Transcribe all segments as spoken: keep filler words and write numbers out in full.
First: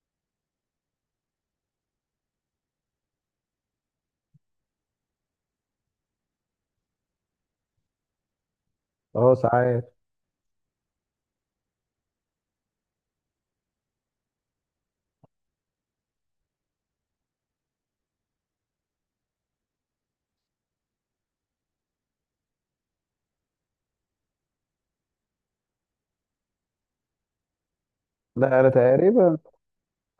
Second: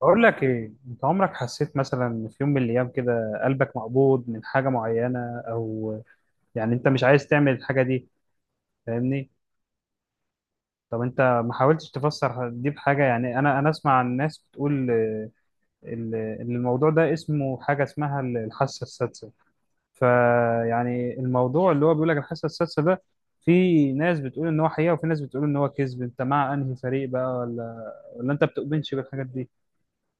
بقول لك ايه، انت عمرك حسيت مثلا إن في يوم من الايام كده قلبك مقبوض من حاجه معينه، او يعني انت مش عايز تعمل الحاجه دي، فاهمني؟ اه ساعات. طب انت ما حاولتش تفسر دي بحاجه؟ يعني انا انا اسمع عن ناس بتقول آه، ال- ان الموضوع ده اسمه حاجه اسمها ال- الحاسه السادسه. فيعني الموضوع اللي هو بيقول لك الحاسه السادسه ده، في ناس بتقول ان هو حقيقه وفي ناس بتقول ان هو كذب. انت مع انهي فريق بقى، ولا ولا انت لا، انا بتؤمنش بالحاجات تقريبا. دي؟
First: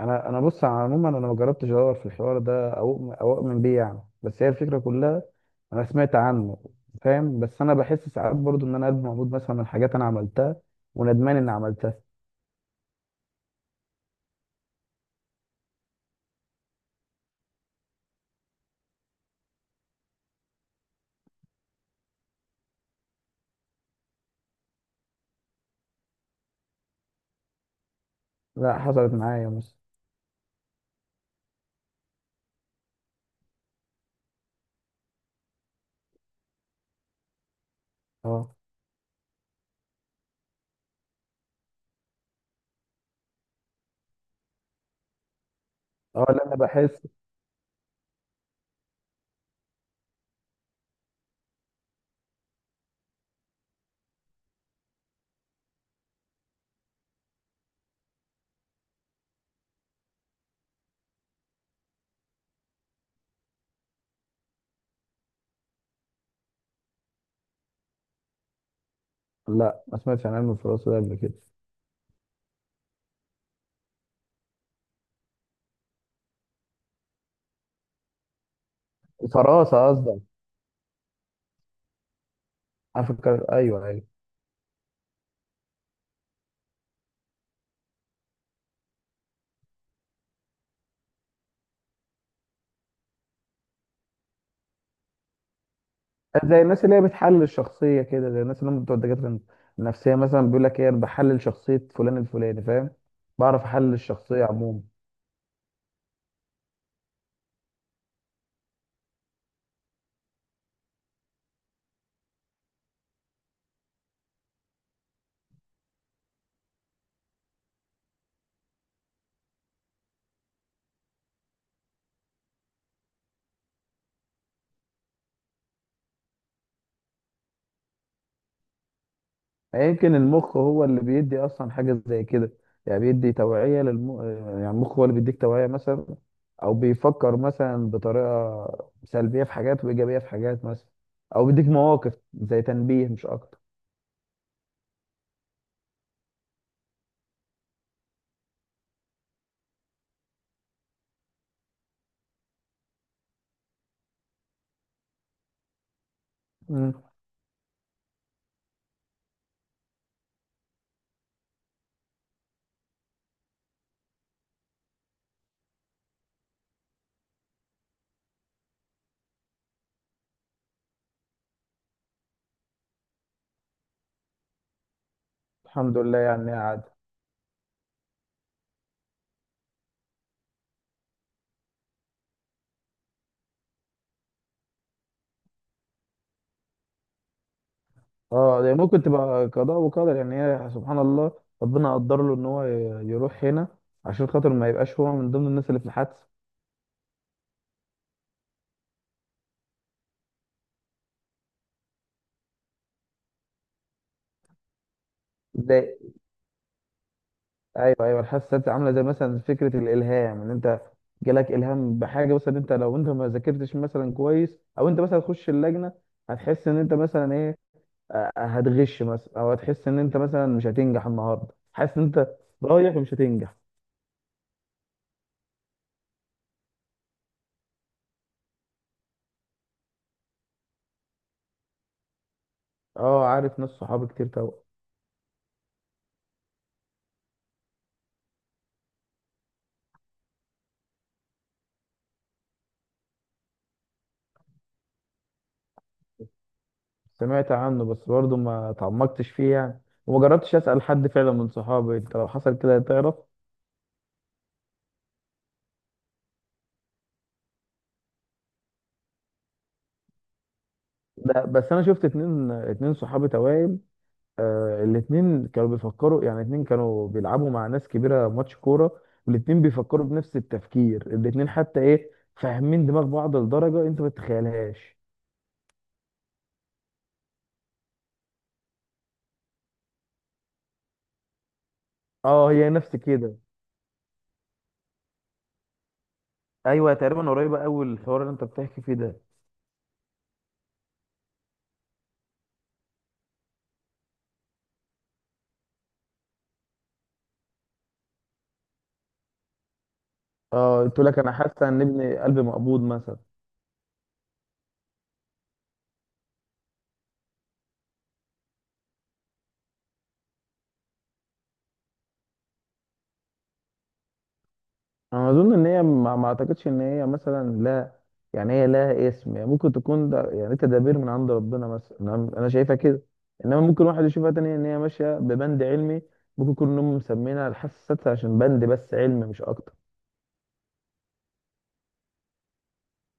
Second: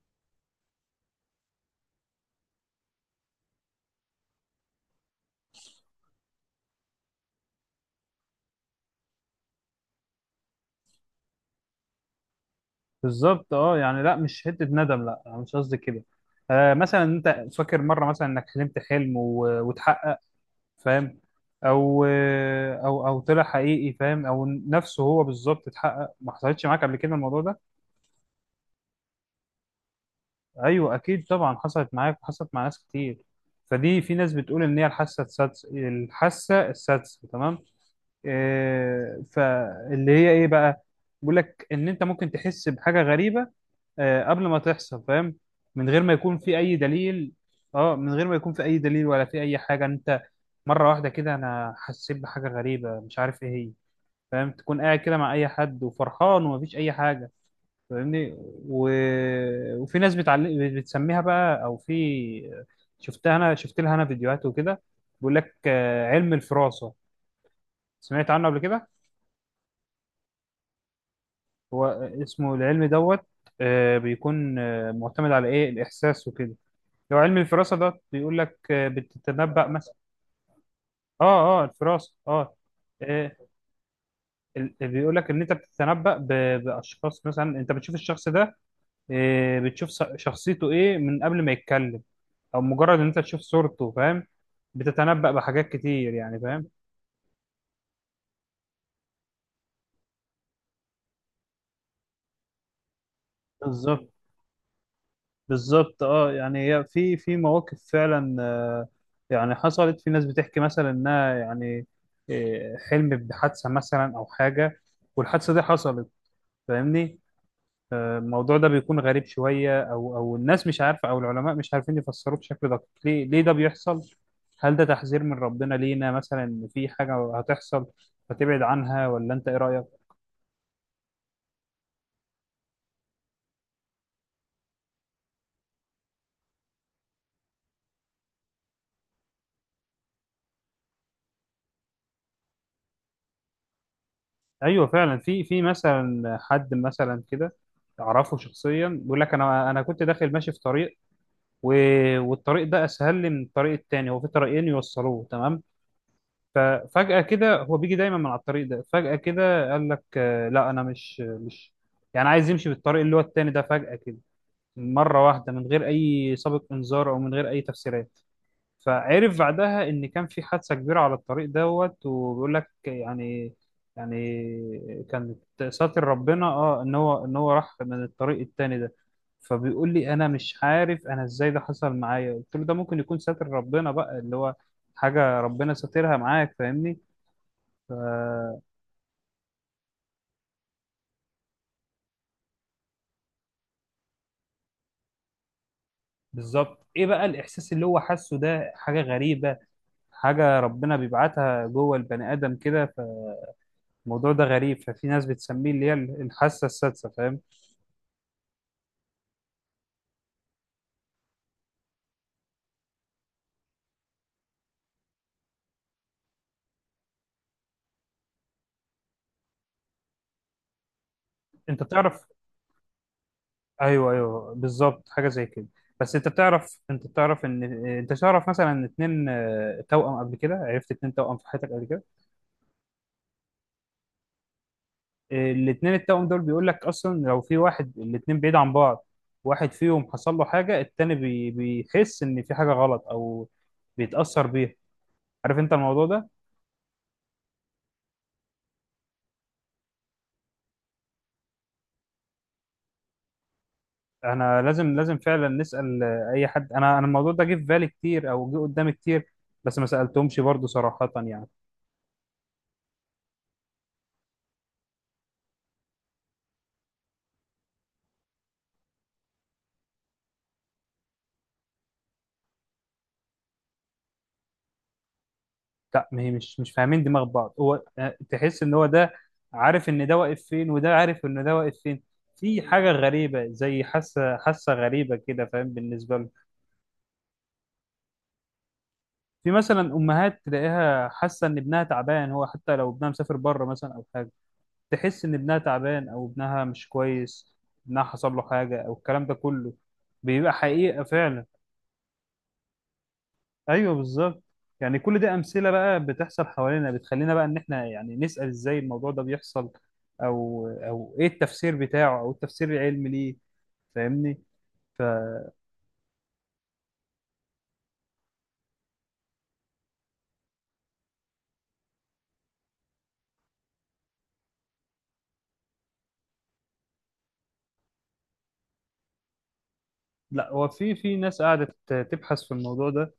انا انا بص على عموما، انا ما جربتش ادور في الحوار ده او او اؤمن بيه يعني، بس هي الفكره كلها. انا سمعت عنه. فاهم. بس انا بحس ساعات برضو ان انا قلبي موجود مثلا من حاجات انا عملتها، وندمان اني عملتها. بالظبط اه، يعني لا مش حته ندم، لا انا مش قصدي كده. آه، مثلا انت فاكر مره مثلا انك حلمت حلم و- واتحقق؟ فاهم. او آه، او او طلع حقيقي، فاهم، او نفسه هو بالظبط اتحقق. ما حصلتش معاك قبل كده الموضوع ده؟ لا، حصلت معايا مثلا. ايوه اكيد طبعا حصلت معاك وحصلت مع ناس كتير. فدي في ناس بتقول ان هي الحاسه السادسه، الحاسه السادسه، تمام. اه، آه، فاللي هي ايه بقى؟ بيقول لك ان انت ممكن تحس بحاجه غريبه آه، قبل ما تحصل، فاهم؟ من غير ما اه، يكون لا، انا في اي بحس. دليل. اه، من غير ما يكون في اي دليل ولا في اي حاجه. انت مره واحده كده انا حسيت بحاجه غريبه مش عارف ايه هي، فاهم؟ تكون قاعد كده مع اي حد وفرحان ومفيش اي حاجه، فاهمني؟ و... وفي ناس بتعلق، بتسميها بقى، او في... شفتها انا، شفت لها انا فيديوهات وكده. بيقول لك آه، علم الفراسه. سمعت عنه قبل كده؟ لا، ما سمعتش عن علم الفراسه ده قبل كده. هو اسمه العلم دوت. آه، بيكون آه، معتمد على ايه، الاحساس وكده. لو علم الفراسة ده بيقول لك آه، بتتنبأ الفراسه مثلا. قصدك؟ اه اه، الفراسة اه. آه، افكر، ايوه، ايوه. ال- بيقول لك ان انت بتتنبأ ب- باشخاص. مثلا انت بتشوف الشخص ده آه، بتشوف س- شخصيته ايه من قبل ما يتكلم، او مجرد ان انت تشوف صورته، فاهم؟ بتتنبأ بحاجات كتير يعني، زي فاهم؟ الناس اللي هي بتحلل الشخصية كده، زي الناس اللي هم بتوع الدكاترة النفسية مثلا. بيقول لك ايه، انا بحلل شخصية فلان الفلاني، فاهم. بعرف احلل بالظبط. الشخصية عموما. بالظبط اه، يعني هي في في مواقف فعلا آه، يعني حصلت. في ناس بتحكي مثلا انها يعني آه، حلمت بحادثه مثلا او حاجه، والحادثه دي حصلت، فاهمني؟ الموضوع ده بيكون غريب شوية، أو أو الناس مش عارفة أو العلماء مش عارفين يفسروه بشكل دقيق. ليه ليه ده بيحصل؟ هل ده تحذير من ربنا لينا مثلا إن في حاجة هتحصل فتبعد عنها، ولا أنت إيه يعني رأيك؟ يمكن المخ هو اللي بيدي اصلا حاجة زي كده. يعني بيدي توعية للم... يعني المخ هو اللي بيديك توعية مثلا، او بيفكر مثلا بطريقة سلبية في حاجات وايجابية في حاجات مثلا، او بيديك مواقف زي تنبيه مش اكتر. أيوه فعلا في في مثلا حد مثلا كده أعرفه شخصيا، بيقول لك أنا أنا كنت داخل ماشي في طريق و... والطريق ده أسهل لي من الطريق التاني، هو في طريقين يوصلوه، تمام؟ مم. ففجأة كده هو بيجي دايما من على الطريق ده، فجأة كده قال لك آه، لا، أنا مش مش يعني عايز يمشي بالطريق اللي هو التاني ده فجأة كده، مرة واحدة، من غير أي سابق إنذار أو من غير أي تفسيرات. فعرف بعدها إن كان في حادثة كبيرة على الطريق دوت. وبيقول لك يعني، يعني كانت الحمد ساتر لله ربنا، اه، يعني. ان هو ان هو راح من الطريق التاني ده. فبيقول لي: انا مش عارف انا ازاي ده حصل معايا. قلت له: ده ممكن يكون ساتر ربنا بقى، اللي هو حاجة ربنا ساترها معاك، فاهمني؟ ف- اه، ده ممكن تبقى قضاء وقدر يعني، هي سبحان الله. ربنا قدر له ان هو ي- يروح هنا عشان خاطر ما يبقاش هو من ضمن الناس اللي في الحادثه بالظبط. ايه بقى الاحساس اللي هو حاسه ده؟ حاجه غريبه، حاجه ربنا بيبعتها جوه البني ادم كده. فالموضوع ده غريب، ففي ناس بتسميه اللي هي ده. الحاسه السادسه، فاهم؟ ايوه، ايوه، الحادثه دي عامله زي مثلا فكره الالهام، ان انت جالك الهام بحاجه مثلا. انت لو انت ما ذاكرتش مثلا كويس، او انت مثلا تخش اللجنه، هتحس ان انت مثلا ايه، آه، آه، هتغش مثلا. او هتحس ان انت مثلا مش هتنجح النهارده، انت حاسس ان تعرف؟ انت رايح ومش هتنجح. ايوه ايوه بالظبط، حاجه زي كده. بس انت تعرف، انت تعرف ان انت تعرف مثلا ان اتنين آه، توأم؟ قبل كده عرفت اتنين توأم في حياتك قبل كده؟ اه، عارف ناس صحابي كتير طبعا. آه، الاتنين التوأم دول بيقول لك اصلا، لو في واحد، الاتنين بعيد عن بعض، واحد فيهم حصل له حاجه، التاني بي- بيحس ان في حاجه غلط او بيتأثر بيها. عارف انت الموضوع ده؟ سمعت عنه بس برضه ما تعمقتش فيه يعني. وما جربتش اسال حد فعلا من صحابي. انت لو حصل كده تعرف؟ احنا لازم لازم فعلا نسأل آه، اي حد. انا انا الموضوع ده جه في بالي كتير او جه قدامي كتير، بس ما سألتهمش برضو صراحة لا، يعني. بس انا شفت اتنين اتنين صحابي توائم. آه، الاتنين كانوا بيفكروا يعني. اتنين كانوا بيلعبوا مع ناس كبيره ماتش كوره، والاتنين بيفكروا بنفس التفكير. الاتنين حتى ايه، فاهمين دماغ بعض لدرجه انت ما تتخيلهاش. لا، ما هي مش مش فاهمين دماغ بعض، هو آه، تحس ان هو ده عارف ان ده واقف فين، وده عارف ان ده واقف فين. اه، في هي حاجة نفس كده. غريبة، زي حاسة حاسة غريبة كده، فاهم؟ بالنسبة له. ايوه تقريبا، قريبه قوي الحوار اللي انت بتحكي فيه ده. في مثلا امهات تلاقيها حاسة ان ابنها تعبان، هو حتى لو ابنها مسافر بره مثلا او حاجة، تحس ان ابنها تعبان او ابنها مش كويس، ابنها حصل له حاجه، او الكلام ده كله بيبقى اه، قلت حقيقه لك انا فعلا. حاسه ان ابني قلبي مقبوض مثلا. ايوه بالظبط. يعني كل ده امثله بقى بتحصل حوالينا، بتخلينا بقى ان احنا يعني نسال: ازاي الموضوع ده بيحصل؟ او او ايه التفسير بتاعه، او التفسير العلمي ليه، فاهمني؟ انا اظن ان هي ما ما اعتقدش ان هي مثلا لا. يعني هي لها اسم يعني، ممكن تكون ده يعني تدابير من عند ربنا مثلا. انا أنا شايفها كده. انما ممكن واحد يشوفها تاني ان هي ماشيه ببند علمي. ممكن يكون هم مسمينها الحاسه السادسه عشان بند بس علمي مش اكتر. لا، هو في في ناس قعدت تبحث في الموضوع ده،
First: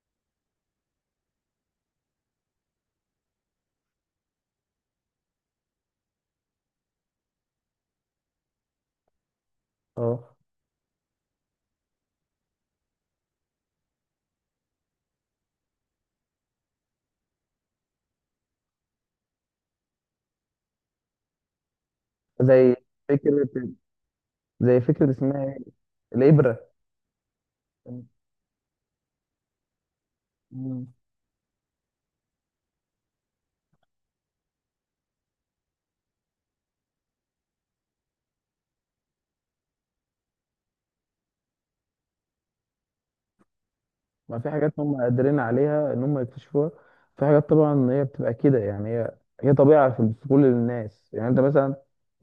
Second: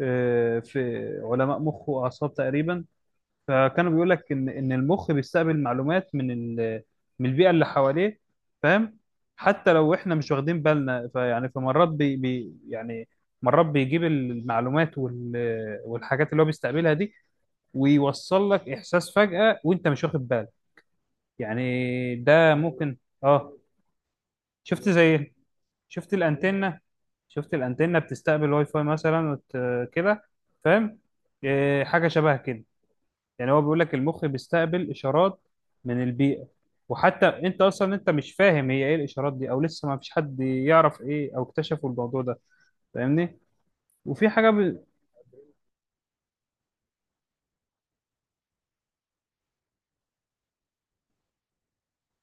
آه، في علماء مخ واعصاب تقريبا. فكانوا بيقول لك ان ان المخ بيستقبل معلومات من ال... من البيئه اللي حواليه، فاهم؟ حتى لو احنا مش اه، واخدين بالنا. فيعني فمرات بي... بي... يعني مرات بيجيب المعلومات وال... والحاجات اللي هو بيستقبلها دي، ويوصل لك احساس فجأة وانت مش واخد بالك. يعني ده زي ممكن. اه. فكره زي شفت زي فكره إيه؟ اسمها ايه؟ شفت الابره. الانتنه، شفت الانتنه بتستقبل واي فاي مثلا وت... كده، مم. فاهم؟ إيه، حاجه شبه كده. يعني هو بيقول لك المخ بيستقبل اشارات من البيئه، وحتى انت اصلا انت مش فاهم هي ايه الاشارات دي، او لسه ما فيش حد يعرف ايه، او اكتشفوا الموضوع ده، فاهمني؟ وفي ما في حاجه حاجات ب... هم قادرين عليها ان هم يكتشفوها. في حاجات طبعا هي بتبقى كده يعني. هي هي طبيعة في في كل الناس يعني. انت مثلا،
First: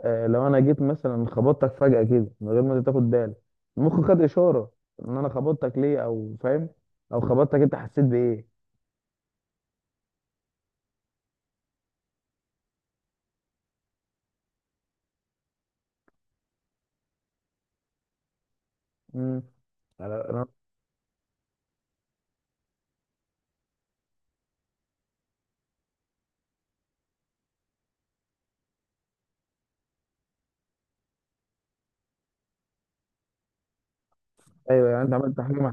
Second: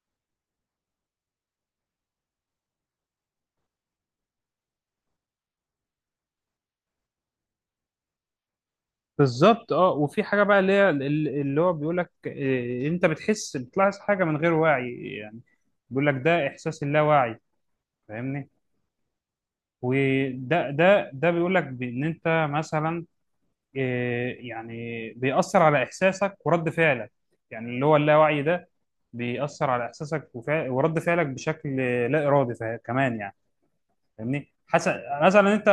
آه، لو انا جيت مثلا خبطتك فجأة كده من غير ما أنت تاخد بالك، المخ خد اشارة ان انا خبطتك ليه، او فاهم، او خبطتك انت حسيت بايه؟ بالظبط اه. وفي حاجه بقى اللي هي ال- اللي هو بيقول لك إيه، انت بتحس، بتلاحظ حاجه من غير وعي يعني. بيقول لك ده احساس اللاواعي، فاهمني؟ مم. أنا- أنا- وده ده ده بيقول لك بان انت مثلا إيه، يعني بيأثر على إحساسك ورد فعلك. يعني اللي هو اللاوعي ده بيأثر على إحساسك وفع- ورد فعلك بشكل لا إرادي، فا- كمان يعني، فاهمني ايوه، حسن؟ يعني انت عملت حاجة مثلا أنت، ما.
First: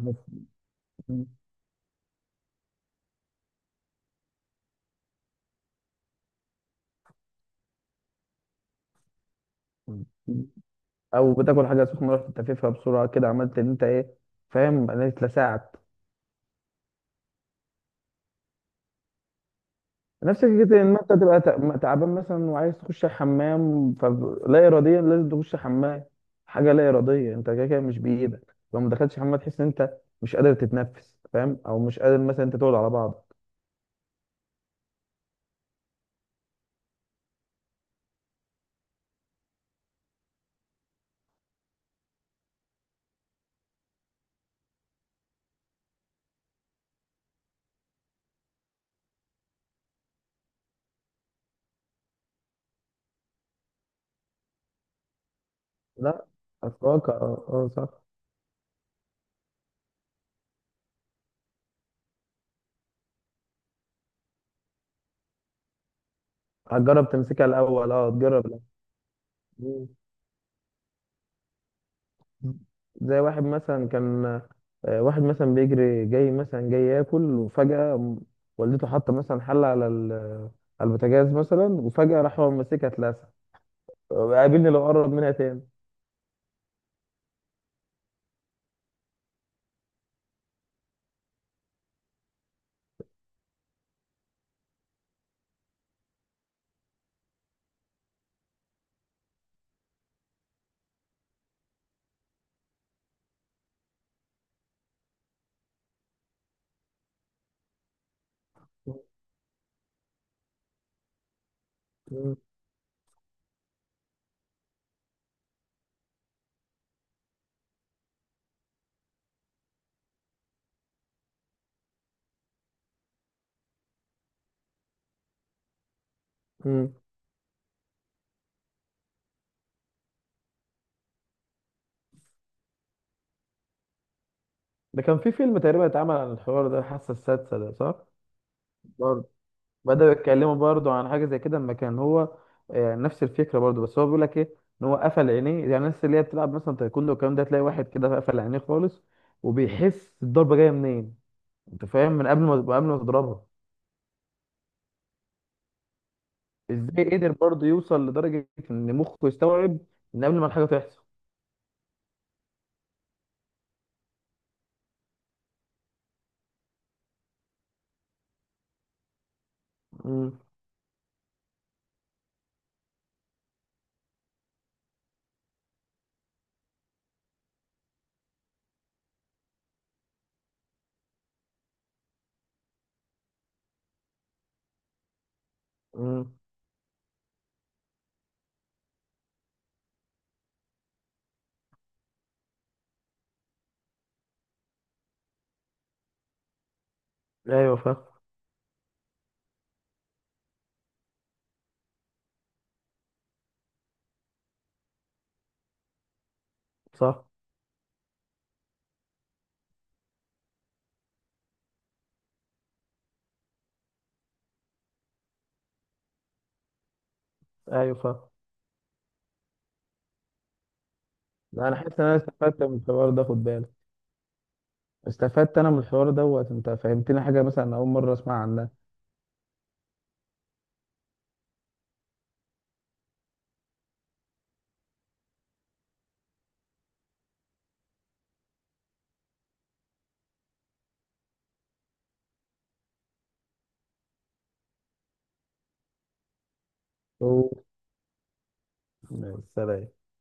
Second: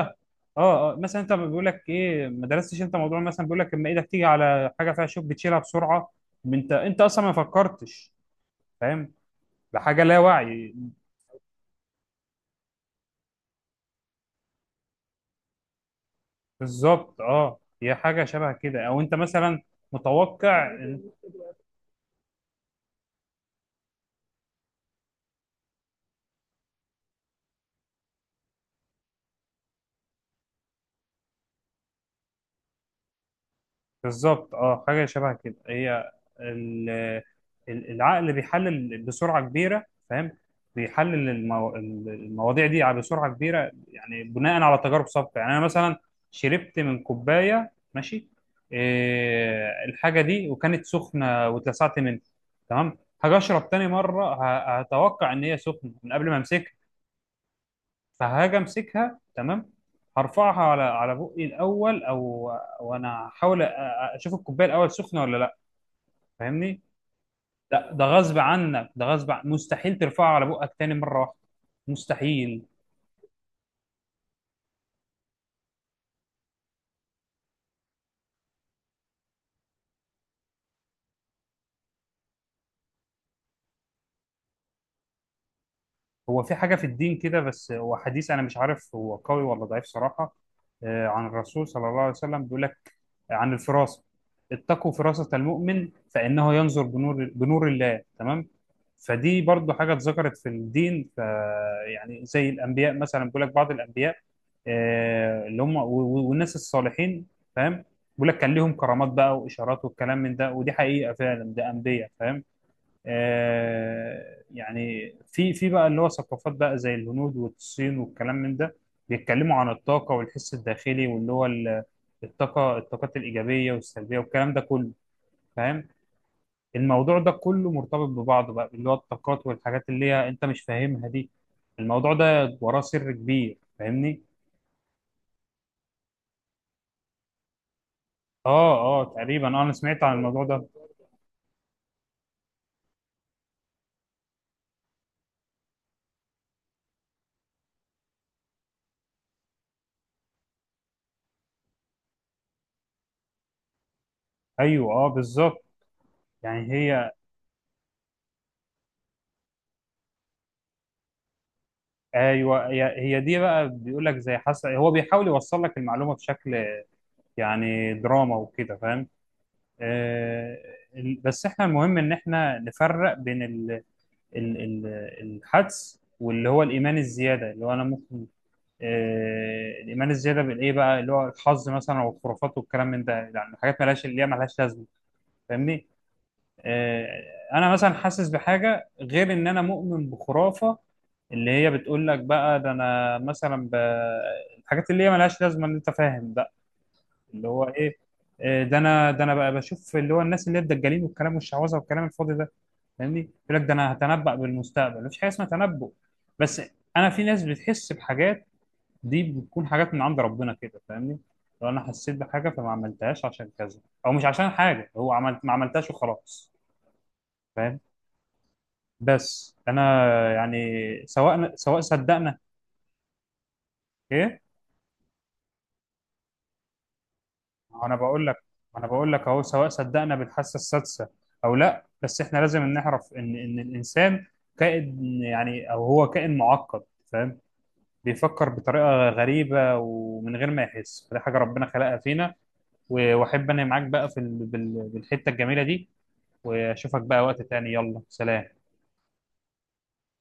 اه اه، مثلا انت بيقول لك ايه، ما درستش انت موضوع، مثلا بيقول لك اما ايدك تيجي على حاجه فيها شوك بتشيلها بسرعه. انت انت اصلا ما فكرتش، فاهم؟ بحاجه لا حسيت- وعي. او بتاكل حاجه سخنه، رحت تفيفها بسرعه كده، عملت ان انت ايه، فاهم، انا اتلسعت. بالظبط اه، هي حاجه شبه كده، او انت مثلا نفس متوقع. فكرة إن أنت تبقى تع- تعبان مثلا، وعايز تخش الحمام، فلا إراديا لازم تخش حمام. حاجة لا إرادية. أنت كده كده مش بإيدك. لو ما دخلتش حمام تحس إن أنت مش قادر تتنفس، فاهم، أو مش قادر مثلا أنت تقعد على بعضك. بالظبط اه، حاجه شبه كده. هي ال- ال- العقل بيحلل بسرعه كبيره، فاهم؟ بيحلل المو... المواضيع دي على بسرعه كبيره. يعني بناء على تجارب سابقه. يعني انا مثلا شربت من كوبايه، ماشي، إيه الحاجه دي؟ وكانت سخنه واتلسعت منها، تمام. هاجي اشرب تاني مره، ه- هتوقع ان هي سخنه من لا، قبل ما امسكها. أتوقع أه، آه، صح. فهاجي امسكها، تمام، هرفعها على على بقي الاول، او وانا احاول أ- أ- اشوف الكوبايه الاول سخنه ولا لا، فاهمني؟ هتجرب تمسكها لا، الأول، ده أه، غصب تجرب الأول. عنك، ده غصب عن... مم. مستحيل ترفعها على بقك تاني مره واحده. مستحيل. زي واحد مثلا كان، آه، واحد مثلا بيجري جاي مثلا، جاي ياكل وفجأة م- والدته حاطة مثلا حلة على ال- على البوتاجاز مثلا، وفجأة راح هو ماسكها اتلسع. قابلني لو قرب منها تاني. هو في حاجة في الدين كده، بس هو حديث أنا مش عارف هو قوي ولا ضعيف صراحة. آه، عن الرسول صلى الله عليه وسلم بيقول لك عن الفراسة: اتقوا فراسة المؤمن فإنه ينظر بنور بنور الله، تمام. فدي برضو حاجة اتذكرت في الدين. ف يعني زي الأنبياء مثلا، بيقول لك بعض الأنبياء آه، اللي هم و- و- والناس الصالحين، فاهم؟ بيقول لك كان ليهم كرامات بقى وإشارات والكلام من ده. ودي حقيقة فعلا، ده أنبياء، مم. فاهم؟ آه، يعني في في بقى اللي هو ثقافات بقى زي الهنود والصين والكلام من ده، بيتكلموا عن الطاقة والحس الداخلي، واللي هو ال- الطاقة، الطاقات الإيجابية والسلبية والكلام ده كله، فاهم؟ مم. الموضوع ده كله مرتبط ببعضه بقى، اللي هو الطاقات والحاجات اللي هي أنت مش فاهمها دي. الموضوع ده وراه سر كبير، فاهمني؟ ده كان في فيلم تقريبا اتعمل عن الحوار ده، الحاسة السادسة ده، صح؟ اه اه برضه تقريبا، آه، انا سمعت بدأوا عن الموضوع يتكلموا ده. برضه عن حاجة زي كده لما كان هو، آه، نفس الفكرة برضه. بس هو بيقول لك ايه، ان هو قفل عينيه. يعني الناس اللي هي بتلعب مثلا تايكوندو والكلام ده، تلاقي واحد كده قفل عينيه خالص، وبيحس الضربة جاية منين. انت فاهم، من قبل ما قبل ما تضربها. ايوه اه بالظبط يعني ازاي هي، قدر برضه يوصل لدرجة ان مخه يستوعب ان قبل ما الحاجة تحصل. ايوه، هي هي دي بقى، بيقول لك زي حسن، هو بيحاول يوصل لك المعلومة بشكل يعني دراما وكده، فاهم؟ مم. آه، ال- بس احنا المهم ان احنا نفرق بين ال ال ال الحدس واللي هو الايمان الزياده، اللي هو انا ممكن آه، الايمان الزياده بالايه بقى، اللي هو الحظ مثلا والخرافات والكلام من ده. يعني حاجات مالهاش، اللي هي مالهاش لازمه، فاهمني؟ مم. آه، انا مثلا حاسس بحاجه، غير ان انا مؤمن بخرافه اللي هي بتقول لك بقى ده انا مثلا ب... الحاجات اللي هي مالهاش لازمه ان انت فاهم، اللي هو ايوه ايه. فاهم. إيه ده؟ انا ده انا بقى بشوف اللي هو الناس اللي هي الدجالين والكلام والشعوذه والكلام الفاضي ده، فاهمني؟ يقول لك ده انا هتنبأ بالمستقبل. مفيش حاجه اسمها تنبؤ، بس انا في صح. ناس بتحس بحاجات، دي بتكون حاجات من عند ربنا كده، فاهمني؟ لو انا حسيت بحاجه فما عملتهاش عشان كذا، او مش عشان حاجه، هو عملت ما عملتهاش وخلاص، فاهم؟ ايوه فاهم. بس انا يعني، سواء لا، انا سواء حاسس ان انا صدقنا. استفدت من الحوار ده، خد بالك. ايه؟ استفدت انا من الحوار دوت. انت فهمتني حاجه مثلا اول انا مره بقول لك، اسمع عنها. انا بقول لك اهو، سواء صدقنا بالحاسه السادسه او لا، بس احنا لازم نعرف ان ان الانسان كائن، يعني او هو كائن معقد، فاهم؟ بيفكر بطريقه غريبه ومن غير ما يحس. فدي حاجه ربنا خلقها فينا. و- واحب انا معاك بقى في ال- بال- بالحته الجميله دي، واشوفك بقى وقت أوه. تاني، يلا سلام. سلام.